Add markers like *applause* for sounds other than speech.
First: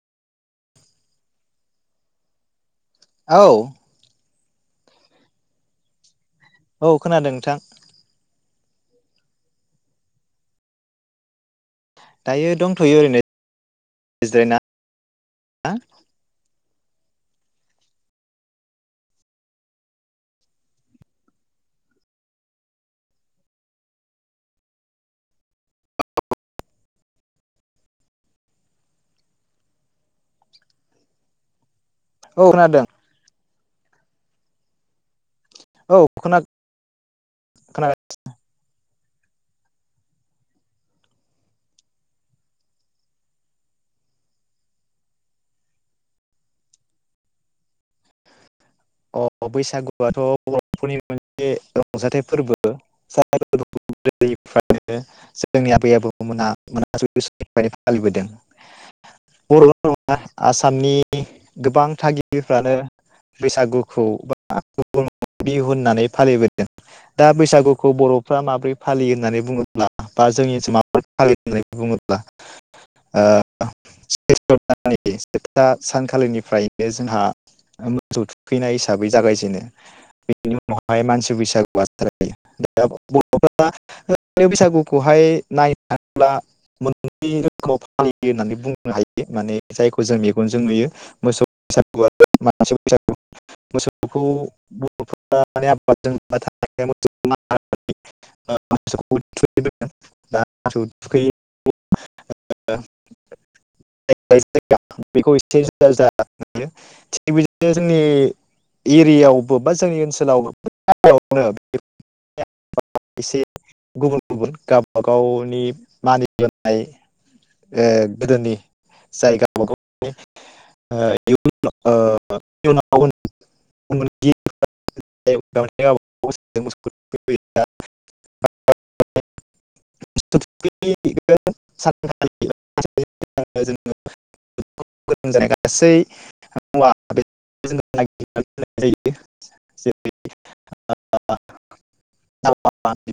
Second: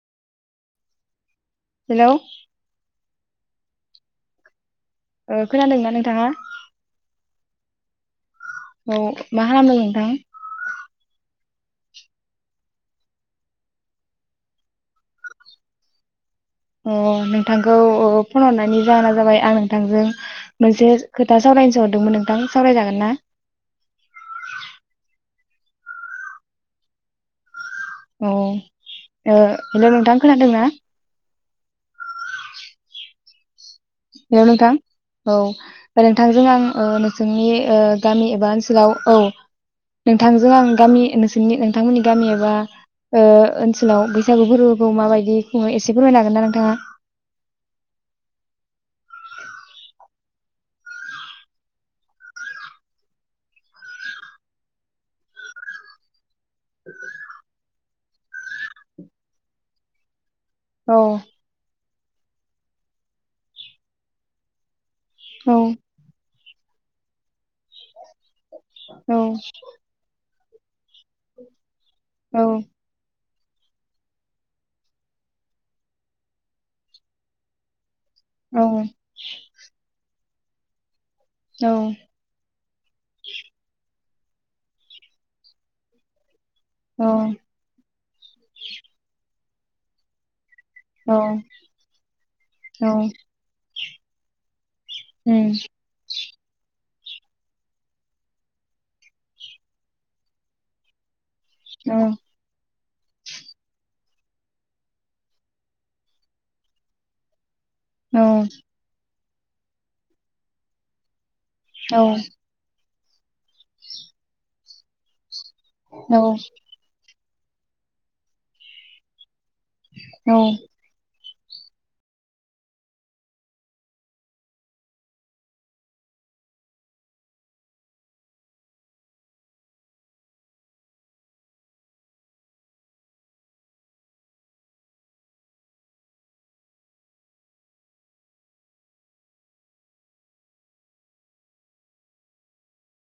हेल'। औ। खोनादोंना नोंथाङा? औ खोनादों नोंथां। औ मा खालामदों नोंथां? दायो दंथ'यो ओरैनो जिरायना। अ' नोंथांखौ फन हरनायनि जाहोना जाबाय आं नोंथांजों मोनसे खोथा सावरायनोसो हरदोंमोन नोंथां सावरायजागोन ना? अ' ओ हेल' नोंथां खोनादोंना? औ खोनादों। हेलौ नोंथां। औ नोंथांजों आं ओ नोंसोरनि ओ खोनादों गामि एबा ओनसोलाव औ नोंथांजों आं गामि नोंसोनि नोंथांमोननि गामि एबा ओ ओनसोलाव बैसागु फोरबोखौ माबायदि खुङो एसे फोरमायनो हागोन ना नोंथाङा? अ' बैसागुआथ' बर'फोरनि मोनसे रंजाथाइ फोरबो *unintelligible* जोंनि आबै आबौ मोना *unintelligible* फालिबोदों बर'ल' नङा औ आसामनि गोबां थागिबिफ्रानो बैसागु खौ बा *unintelligible* औ बिहु होननानै फालिबो दों दा बैसागुखौ बर' फ्रा माबोरै फालियो औ होननानै बुङोब्ला? बा जोंनि *unintelligible* फालि बुङोब्ला ओ *unintelligible* सानखालिनिफ्रायनो जोंहा औ फैनाय हिसाबै जागायजेनो *inaudible* *unintelligible* फाय मानसि बैसागुआ जायो बर'फोरा *unintelligible* बैसागुखौहाय नाय *unintelligible* थाङोब्ला औ मोननै रोखोमाव फालियो होननानै बुंनो हायो माने जायखौ जों मेगनजों नुयो मोसौ औ बैसागुआ औ *unintelligible* मोसौखौ उम *unintelligible* *unintelligible* औ जाया बेखौ एसे *unintelligible* थि बे *unintelligible* जोंनि एरियायाव बबेबा जोंनि ओनसोलाव *unintelligible* नो औ एसे गुबुन गुबुन गावबा गाव औ मानिबोनाय ए गोदोनि जायगा ओ औ औ *unintelligible* जानाय गासै मुवा बेसादखौ जेरै *unintelligible*